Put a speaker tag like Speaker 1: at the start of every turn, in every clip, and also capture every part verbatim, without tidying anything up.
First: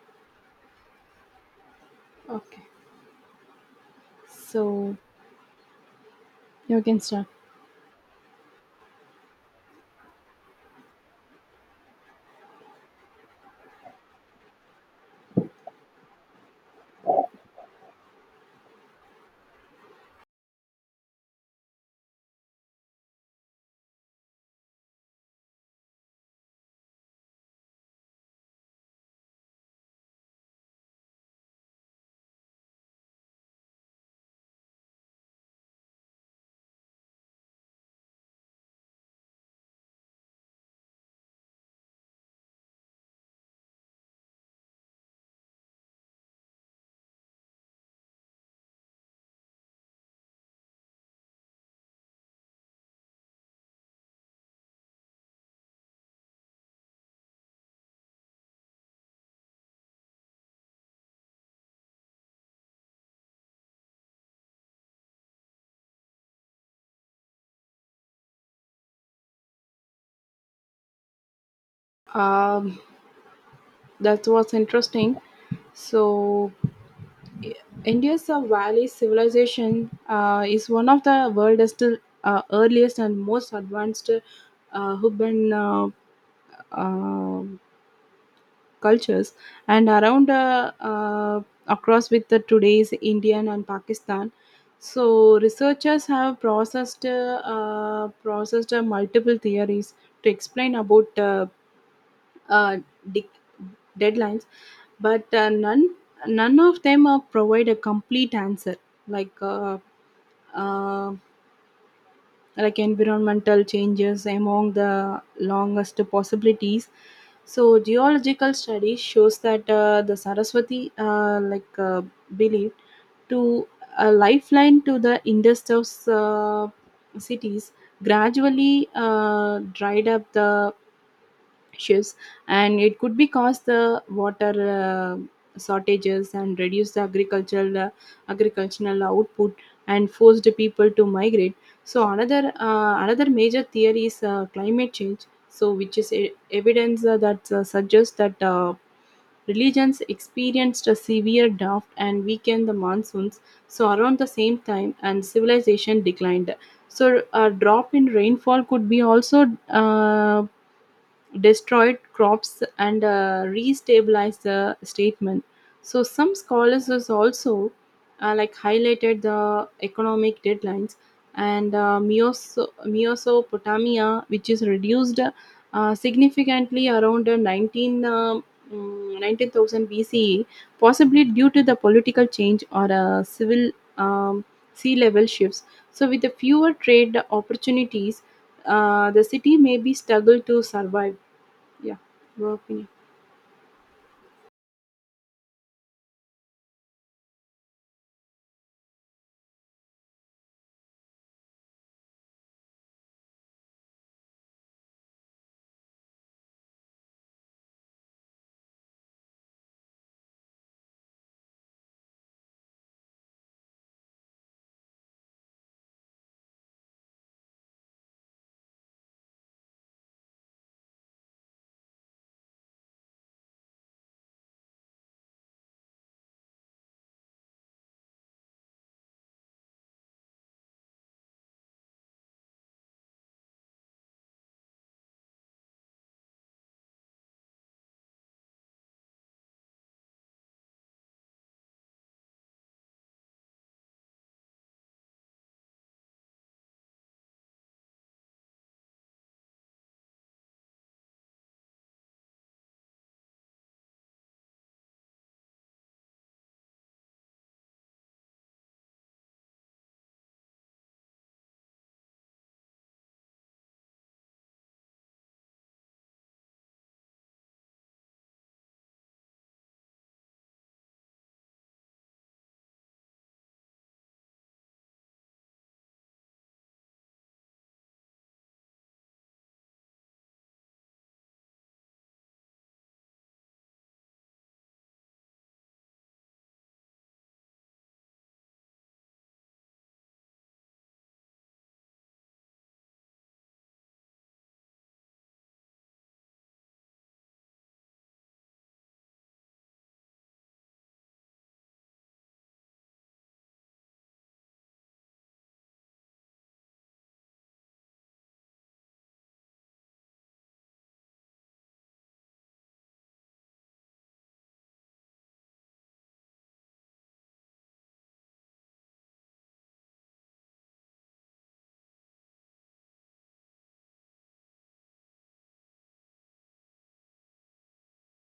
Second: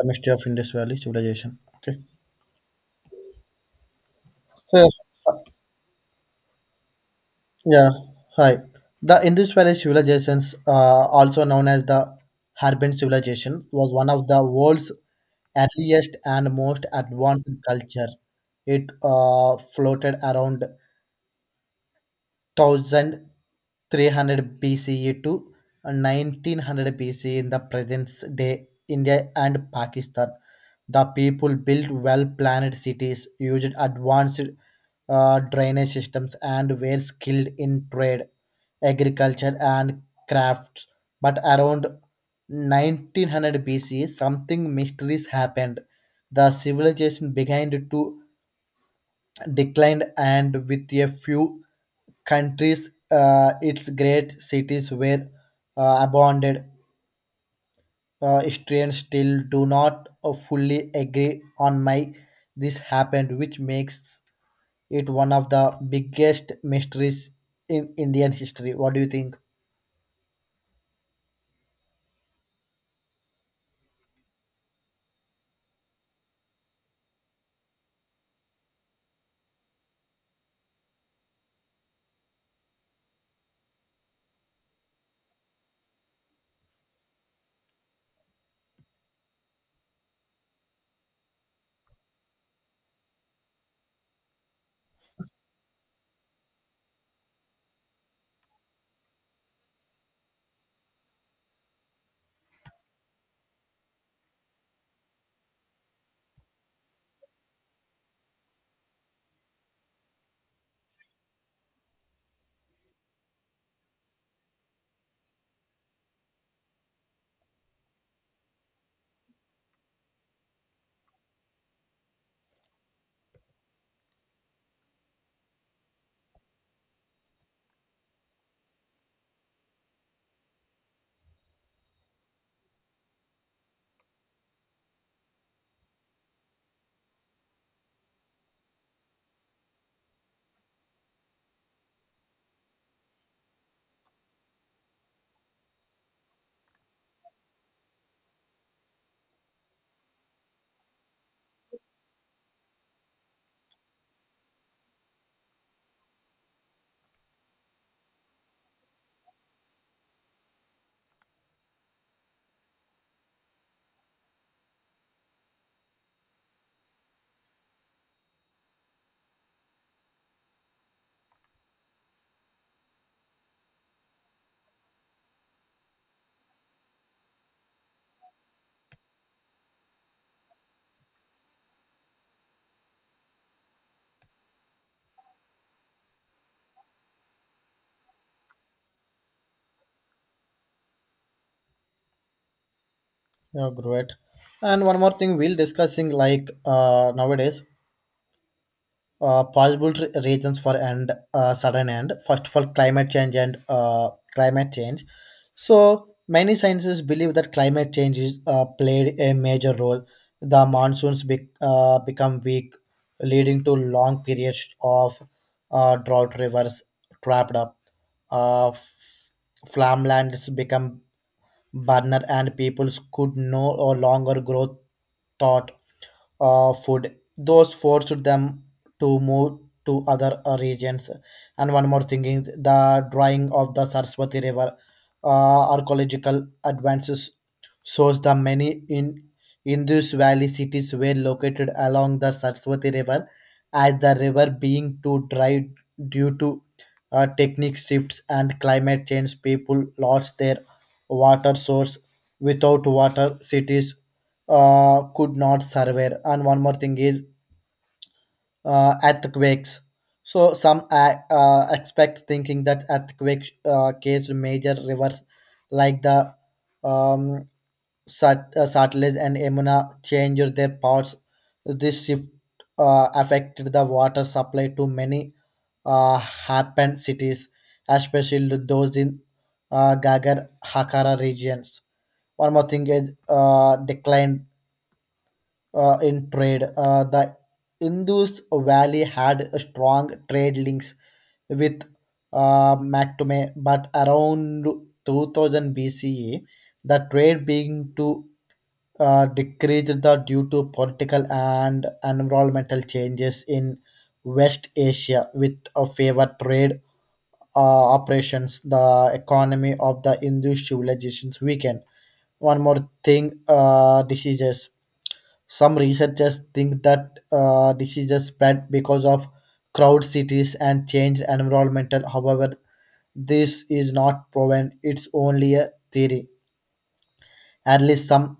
Speaker 1: A mystery of Indus Valley civilization. Okay.
Speaker 2: Okay.
Speaker 1: So,
Speaker 2: So
Speaker 1: uh,
Speaker 2: you can start.
Speaker 1: yeah, hi. The Indus Valley civilizations, uh, also known as the Harappan civilization, was one of the world's earliest and most advanced culture. It uh, floated around one thousand three hundred B C E to nineteen hundred B C E in the present day India and Pakistan. The people built well planned cities, used advanced uh, drainage systems, and were skilled in trade, agriculture, and crafts. But around nineteen hundred B C E, something mysterious happened. The civilization began to declined, and with a few countries, uh, its great cities were uh, abandoned. Uh, historians still do not uh, fully agree on why this happened, which makes it one of the biggest mysteries in indian history. What do you think?
Speaker 2: Um, that was interesting. So, I- India's uh, Valley civilization uh, is one of the world's still, uh, earliest and most advanced uh, urban uh, uh, cultures, and around uh, uh, across with the today's Indian and Pakistan. So, researchers have processed uh, uh, processed uh, multiple theories to explain about uh, uh, de- deadlines, but uh, none none of them uh, provide a complete answer. Like uh, uh, like environmental changes among the longest possibilities. So geological study shows that uh, the Saraswati uh, like uh, believed to a lifeline to the industrial uh, cities gradually uh, dried up the shifts, and it could be cause the water uh, shortages and reduce the agricultural uh, agricultural output, and forced people to migrate. So another uh, another major theory is uh, climate change. So which is e- evidence uh, that uh, suggests that uh, religions experienced a severe drought and weakened the monsoons. So around the same time and civilization declined. So a drop in rainfall could be also uh, destroyed crops and uh, restabilized the statement. So some scholars has also uh, like highlighted the economic deadlines and uh, Meoso- Mesopotamia, which is reduced uh, significantly around uh, nineteen, um, mm, nineteen thousand B C E, possibly due to the political change or uh, civil um, sea level shifts. So with the fewer trade opportunities, uh, the city may be struggle to survive. Yeah, your opinion.
Speaker 1: Yeah, great. And one more thing we'll discussing, like, uh, nowadays uh, possible re- reasons for and uh, sudden end. First of all, climate change and uh, climate change. So many scientists believe that climate change is uh, played a major role. The monsoons be- uh, become weak, leading to long periods of uh, drought. Rivers trapped up, uh, f- farmlands become burner, and peoples could no longer grow thought uh, food. Those forced them to move to other uh, regions. And one more thing is the drying of the Saraswati River. Uh, archaeological advances shows the many in Indus Valley cities were located along the Saraswati River. As the river being too dry due to uh, technique shifts and climate change, people lost their water source. Without water, cities uh, could not survive. And one more thing is uh, earthquakes. So some uh, uh, expect thinking that earthquake uh, case major rivers like the um, Sat- uh, Satluj and Yamuna changed their paths. This shift uh, affected the water supply to many uh, happened cities, especially those in uh, Gagar Hakara regions. One more thing is uh, decline uh, in trade. Uh, the Indus Valley had a strong trade links with uh, Mactume, but around two thousand B C E, the trade began to uh, decrease the, due to political and environmental changes in West Asia. With a favor trade uh, operations, the economy of the Hindu civilizations weakened. One more thing, uh, diseases. Some researchers think that uh, diseases spread because of crowd cities and change environmental. However, this is not proven. It's only a theory. At least some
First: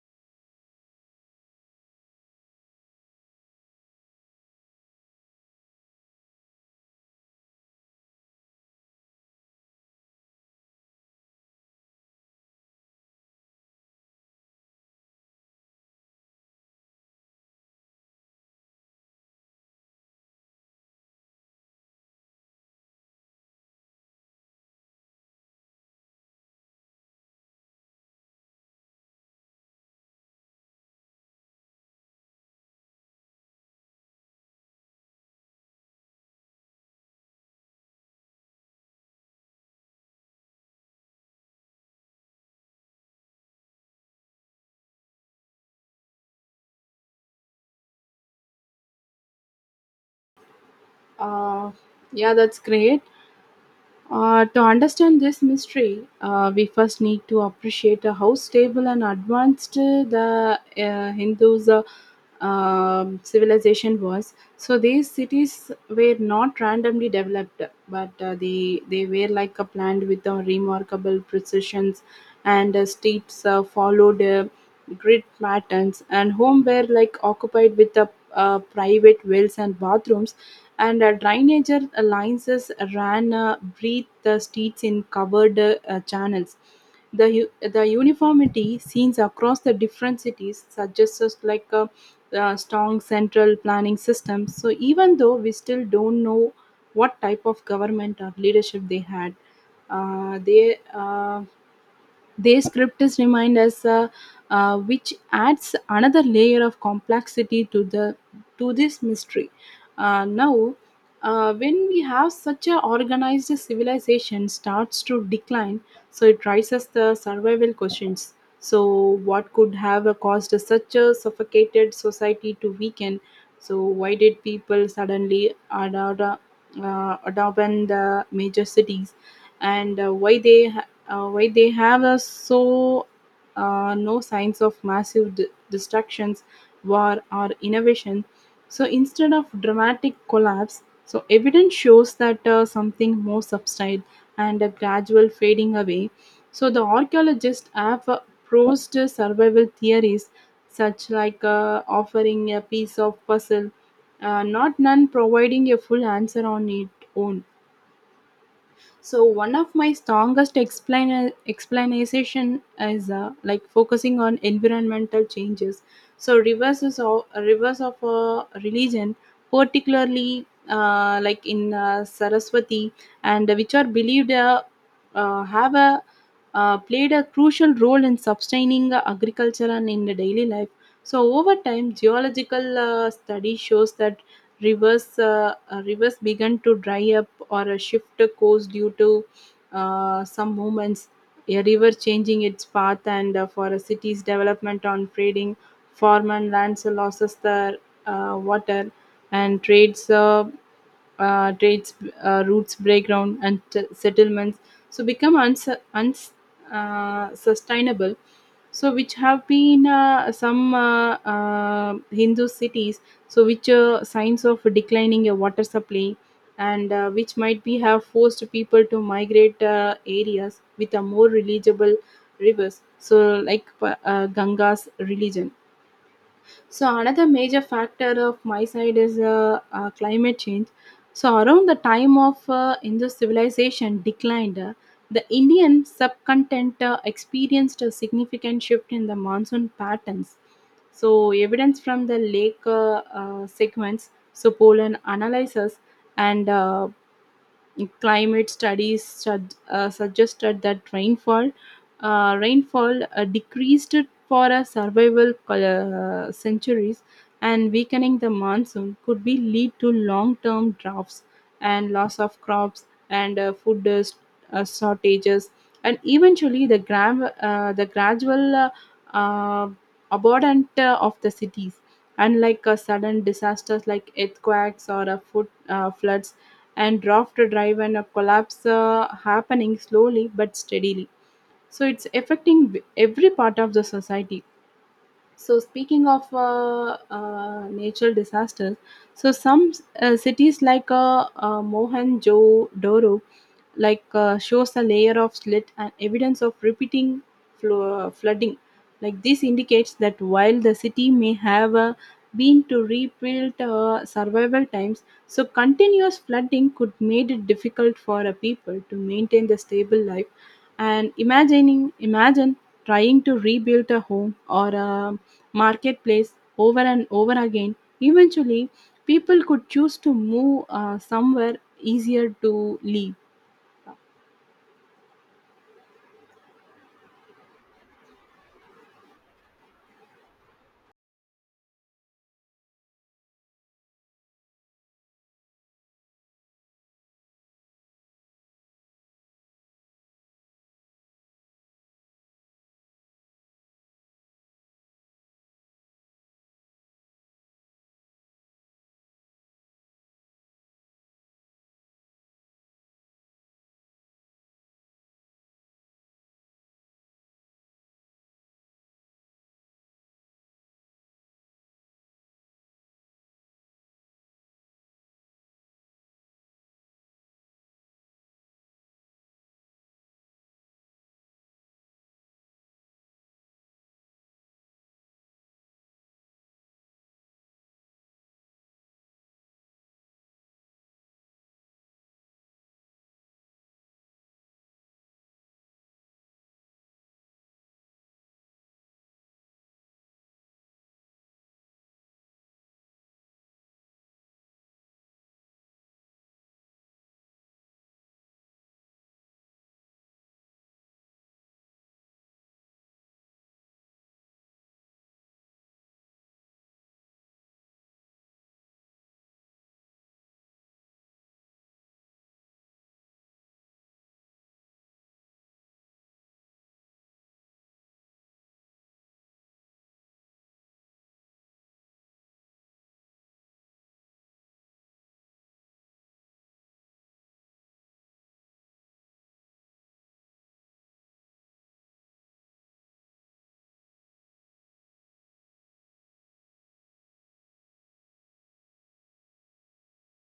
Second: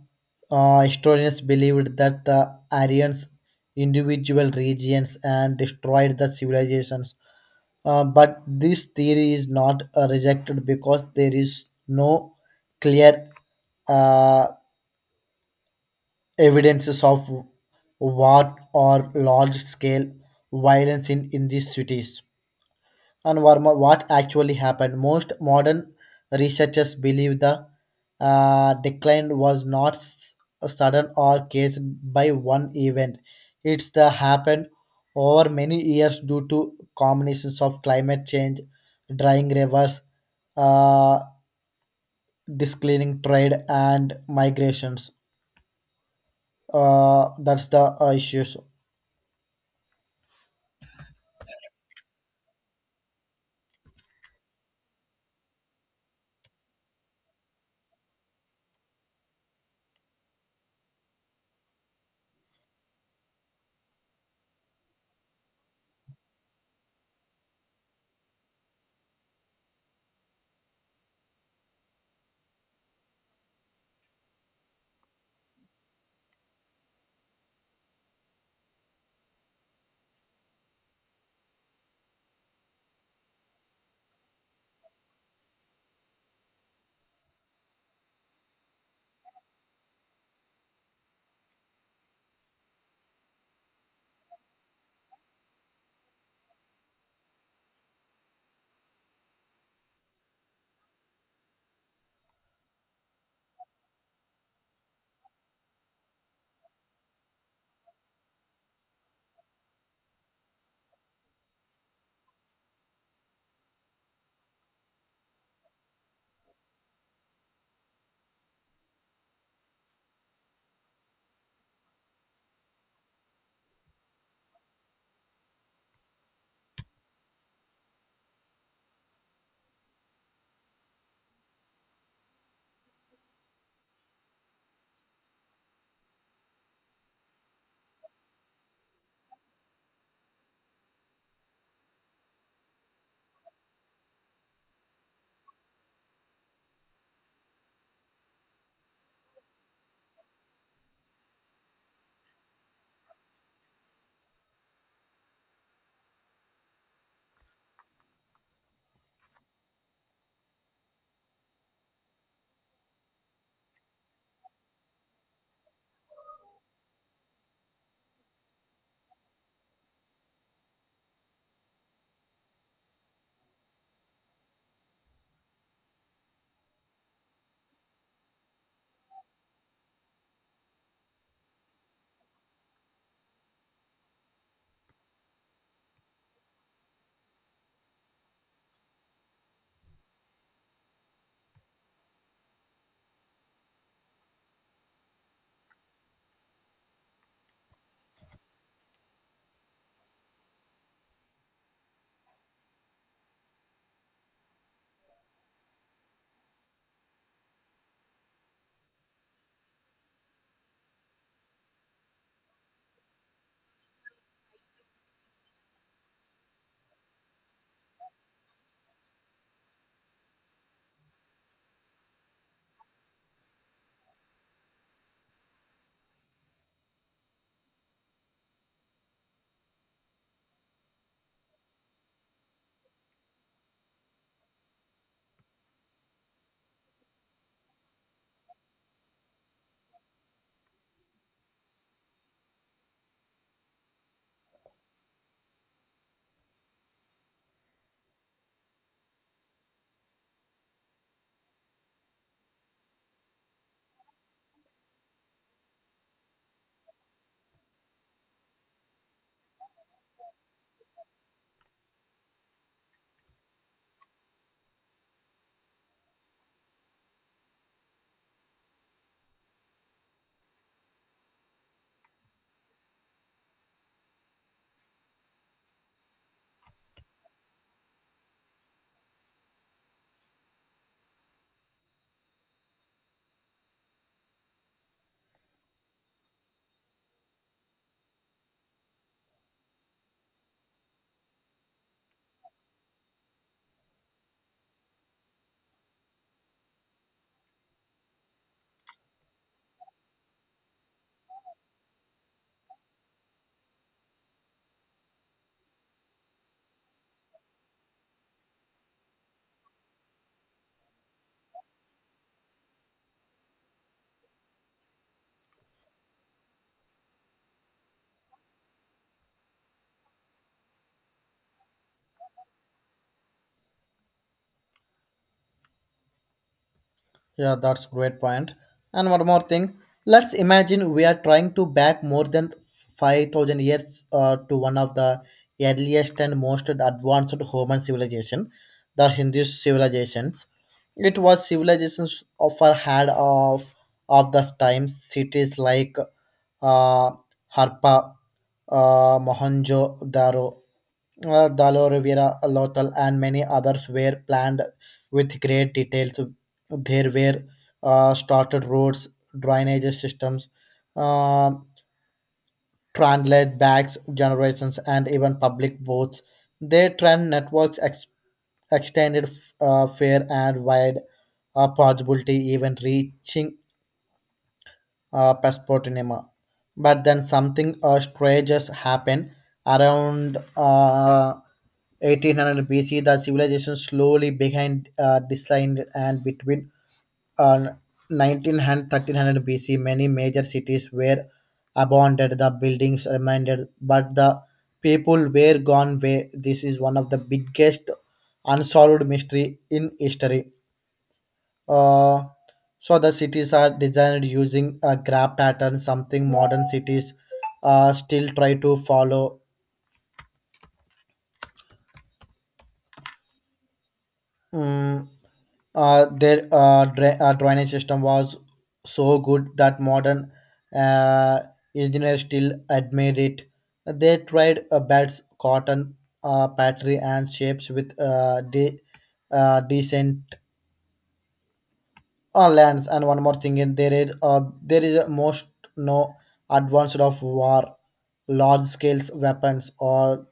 Speaker 1: uh, historians believed that the Aryans individual regions and destroyed the civilizations. Uh, but this theory is not uh, rejected because there is no clear uh, evidences of war or large scale violence in, in these cities. And what mo- what actually happened? Most modern researchers believe the uh, decline was not s- sudden or caused by one event. It's the happened over many years due to combinations of climate change, drying rivers, uh, discleaning trade, and migrations. Uh, that's the uh, issues.
Speaker 2: Uh, yeah, that's great. Uh, to understand this mystery, uh, we first need to appreciate uh, how stable and advanced uh, the uh, Hindus' uh, um, civilization was. So these cities were not randomly developed, but uh, they they were like a planned with a remarkable precisions, and uh, streets uh, followed uh, grid patterns, and home were like occupied with the uh, private wells and bathrooms, and uh, drainage uh, lines is ran uh, breathe the streets in covered uh, channels. The u- the uniformity seen across the different cities suggests us like a, uh strong central planning system. So even though we still don't know what type of government or leadership they had, uh, they uh, their script is remained as a, uh, which adds another layer of complexity to the to this mystery. Uh, now, uh, when we have such a organized civilization starts to decline, so it raises the survival questions. So, what could have caused such a suffocated society to weaken? So, why did people suddenly adopt, uh, abandon the major cities? And uh, why they uh, why they have a so uh, no signs of massive d- destructions, war or innovation. So instead of dramatic collapse, so evidence shows that uh, something more subtle and a gradual fading away. So the archaeologists have uh, proposed survival theories such like uh, offering a piece of puzzle, uh, not none providing a full answer on its own. So one of my strongest explain explanation is uh, like focusing on environmental changes. So reverse is of reverse of a religion, particularly uh, like in uh, Saraswati, and which are believed uh, uh, have a uh, played a crucial role in sustaining uh, agriculture and in the daily life. So over time, geological uh, study shows that rivers uh, uh, rivers began to dry up or a shift course due to uh, some movements. A river changing its path, and uh, for a city's development on trading farm and lands losses the uh, water, and trades uh, uh, trades, uh, routes, breakdown, and t- settlements, so become unsustainable. Uns- uh, sustainable. So which have been uh, some uh, uh, Hindu cities, so which are signs of declining uh, water supply, and uh, which might be have forced people to migrate uh, areas with a more reliable rivers. So like uh, Ganga's religion. So another major factor of my side is uh, uh, climate change. So around the time of uh, Indus civilization declined, uh, the Indian subcontinent uh, experienced a significant shift in the monsoon patterns. So evidence from the lake uh, uh, segments, so pollen analysis and uh, climate studies sug- uh, suggested that rainfall uh, rainfall uh, decreased for a survival col- uh, centuries, and weakening the monsoon could be lead to long-term droughts and loss of crops and uh, food uh, s- uh, shortages, and eventually the gram uh, the gradual uh, uh, abundant uh, of the cities. Unlike uh, sudden disasters like earthquakes or uh, food uh, floods and draft drive, and a collapse uh, happening slowly but steadily. So it's affecting v- every part of the society. So speaking of uh, uh, natural disasters, so some uh, cities like uh, uh, Mohenjo-Daro, like uh, shows a layer of slit and evidence of repeating flo- uh, flooding. Like this indicates that while the city may have uh, been to rebuild uh, survival times, so continuous flooding could made it difficult for a people to maintain the stable life. And imagining, imagine trying to rebuild a home or a marketplace over and over again. Eventually, people could choose to move uh, somewhere easier to live.
Speaker 1: Yeah, that's great point. And one more thing, let's imagine we are trying to back more than five thousand years uh, to one of the earliest and most advanced human civilization, the Hindu civilizations. It was civilizations of often had of of those times. Cities like uh, Harpa, uh, Mohenjo-daro, uh, Dalovira, Lothal, and many others were planned with great details. There were uh, started roads, drainage systems, uh, translate backs generations, and even public votes. They trend networks ex- extended f- uh, fair and wide, uh, possibility even reaching uh, Pasportinima. But then something uh, strange happened around uh, eighteen hundred B C. The civilization slowly behind uh, declined, and between uh, nineteen hundred thirteen hundred B C, many major cities were abandoned. The buildings remained, but the people were gone away. This is one of the biggest unsolved mystery in history. Uh, so the cities are designed using a graph pattern, something modern cities uh, still try to follow. Mm, uh, their uh, dra- uh, drainage system was so good that modern uh, engineers still admire it. They tried uh, bats, cotton, uh, patry, and shapes with uh, de- uh, decent uh, lands. And one more thing in there is, uh, there is most no advanced of war, large scales weapons or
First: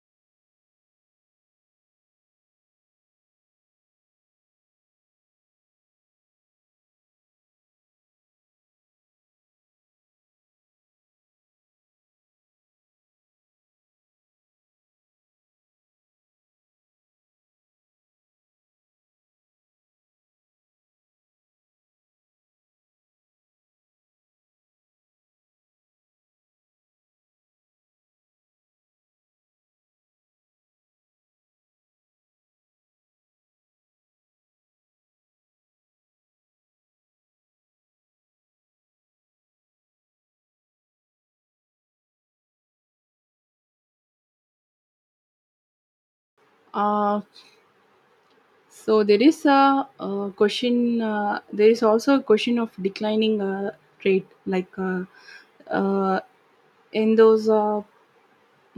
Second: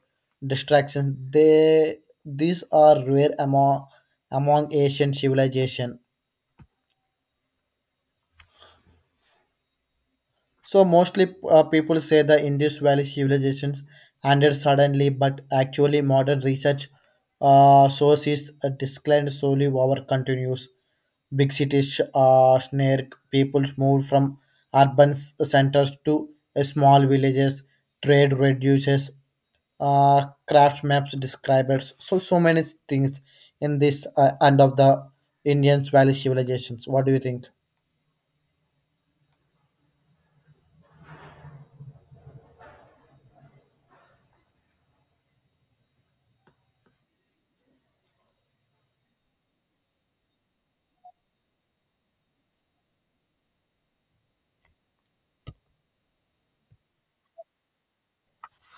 Speaker 1: distractions they, these are rare among among asian civilization. So mostly uh, people say the Indus Valley civilizations ended suddenly, but actually modern research uh, sources uh, declined slowly over continues. Big cities uh, snare, people moved from urban s- centers to uh, small villages. Trade reduces. Uh, craft maps describes so so many things in this uh, end of the Indian Valley civilizations. What do you think?
Speaker 2: Uh, so there is a, uh question. Uh, there is also a question of declining uh, rate, like uh, uh, in those uh,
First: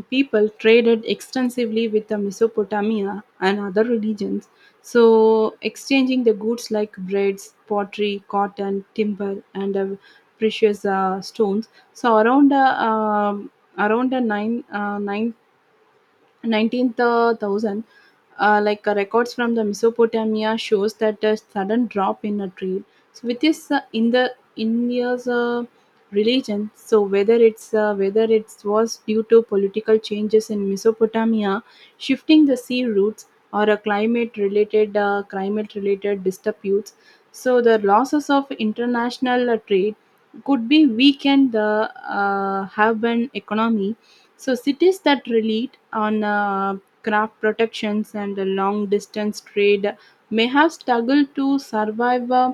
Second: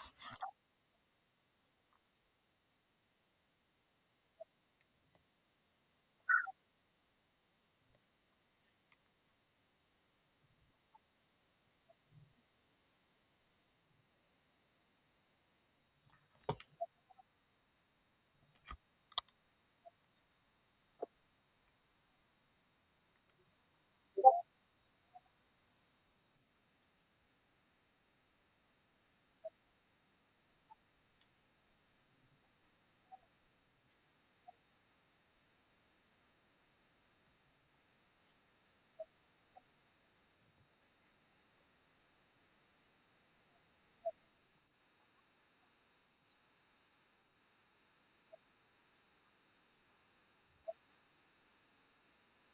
Speaker 2: people traded extensively with the Mesopotamia and other religions, so exchanging the goods like breads, pottery, cotton, timber, and uh, precious uh, stones. So around uh, um, around the nine uh, nine nineteenth uh, thousand, uh, like uh, records from the Mesopotamia shows that a sudden drop in a trade. So with this uh, in the India's uh, religion, so whether it's uh, whether it was due to political changes in Mesopotamia, shifting the sea routes, or a climate related uh, climate related disputes. So the losses of international uh, trade could be weakened the uh, urban economy. So cities that relied on uh, craft protections and the long distance trade may have struggled to survive. uh,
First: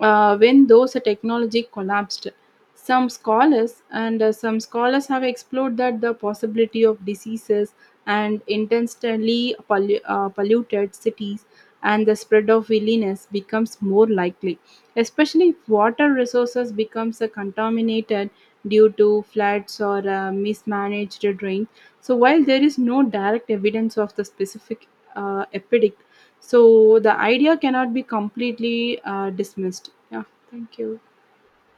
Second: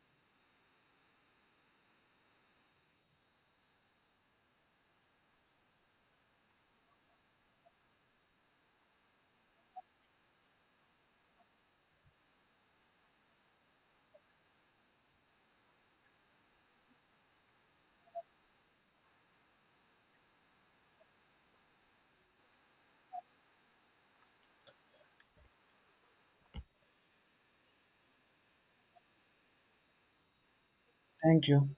Speaker 2: uh, When those technology collapsed, some scholars and uh, some scholars have explored that the possibility of diseases and intentionally pollu- uh, polluted cities, and the spread of illness becomes more likely, especially if water resources becomes uh, contaminated due to floods or uh, mismanaged drains. So while there is no direct evidence of the specific uh, epidemic, so the idea cannot be completely uh, dismissed. Yeah, thank you.
Speaker 1: Thank you.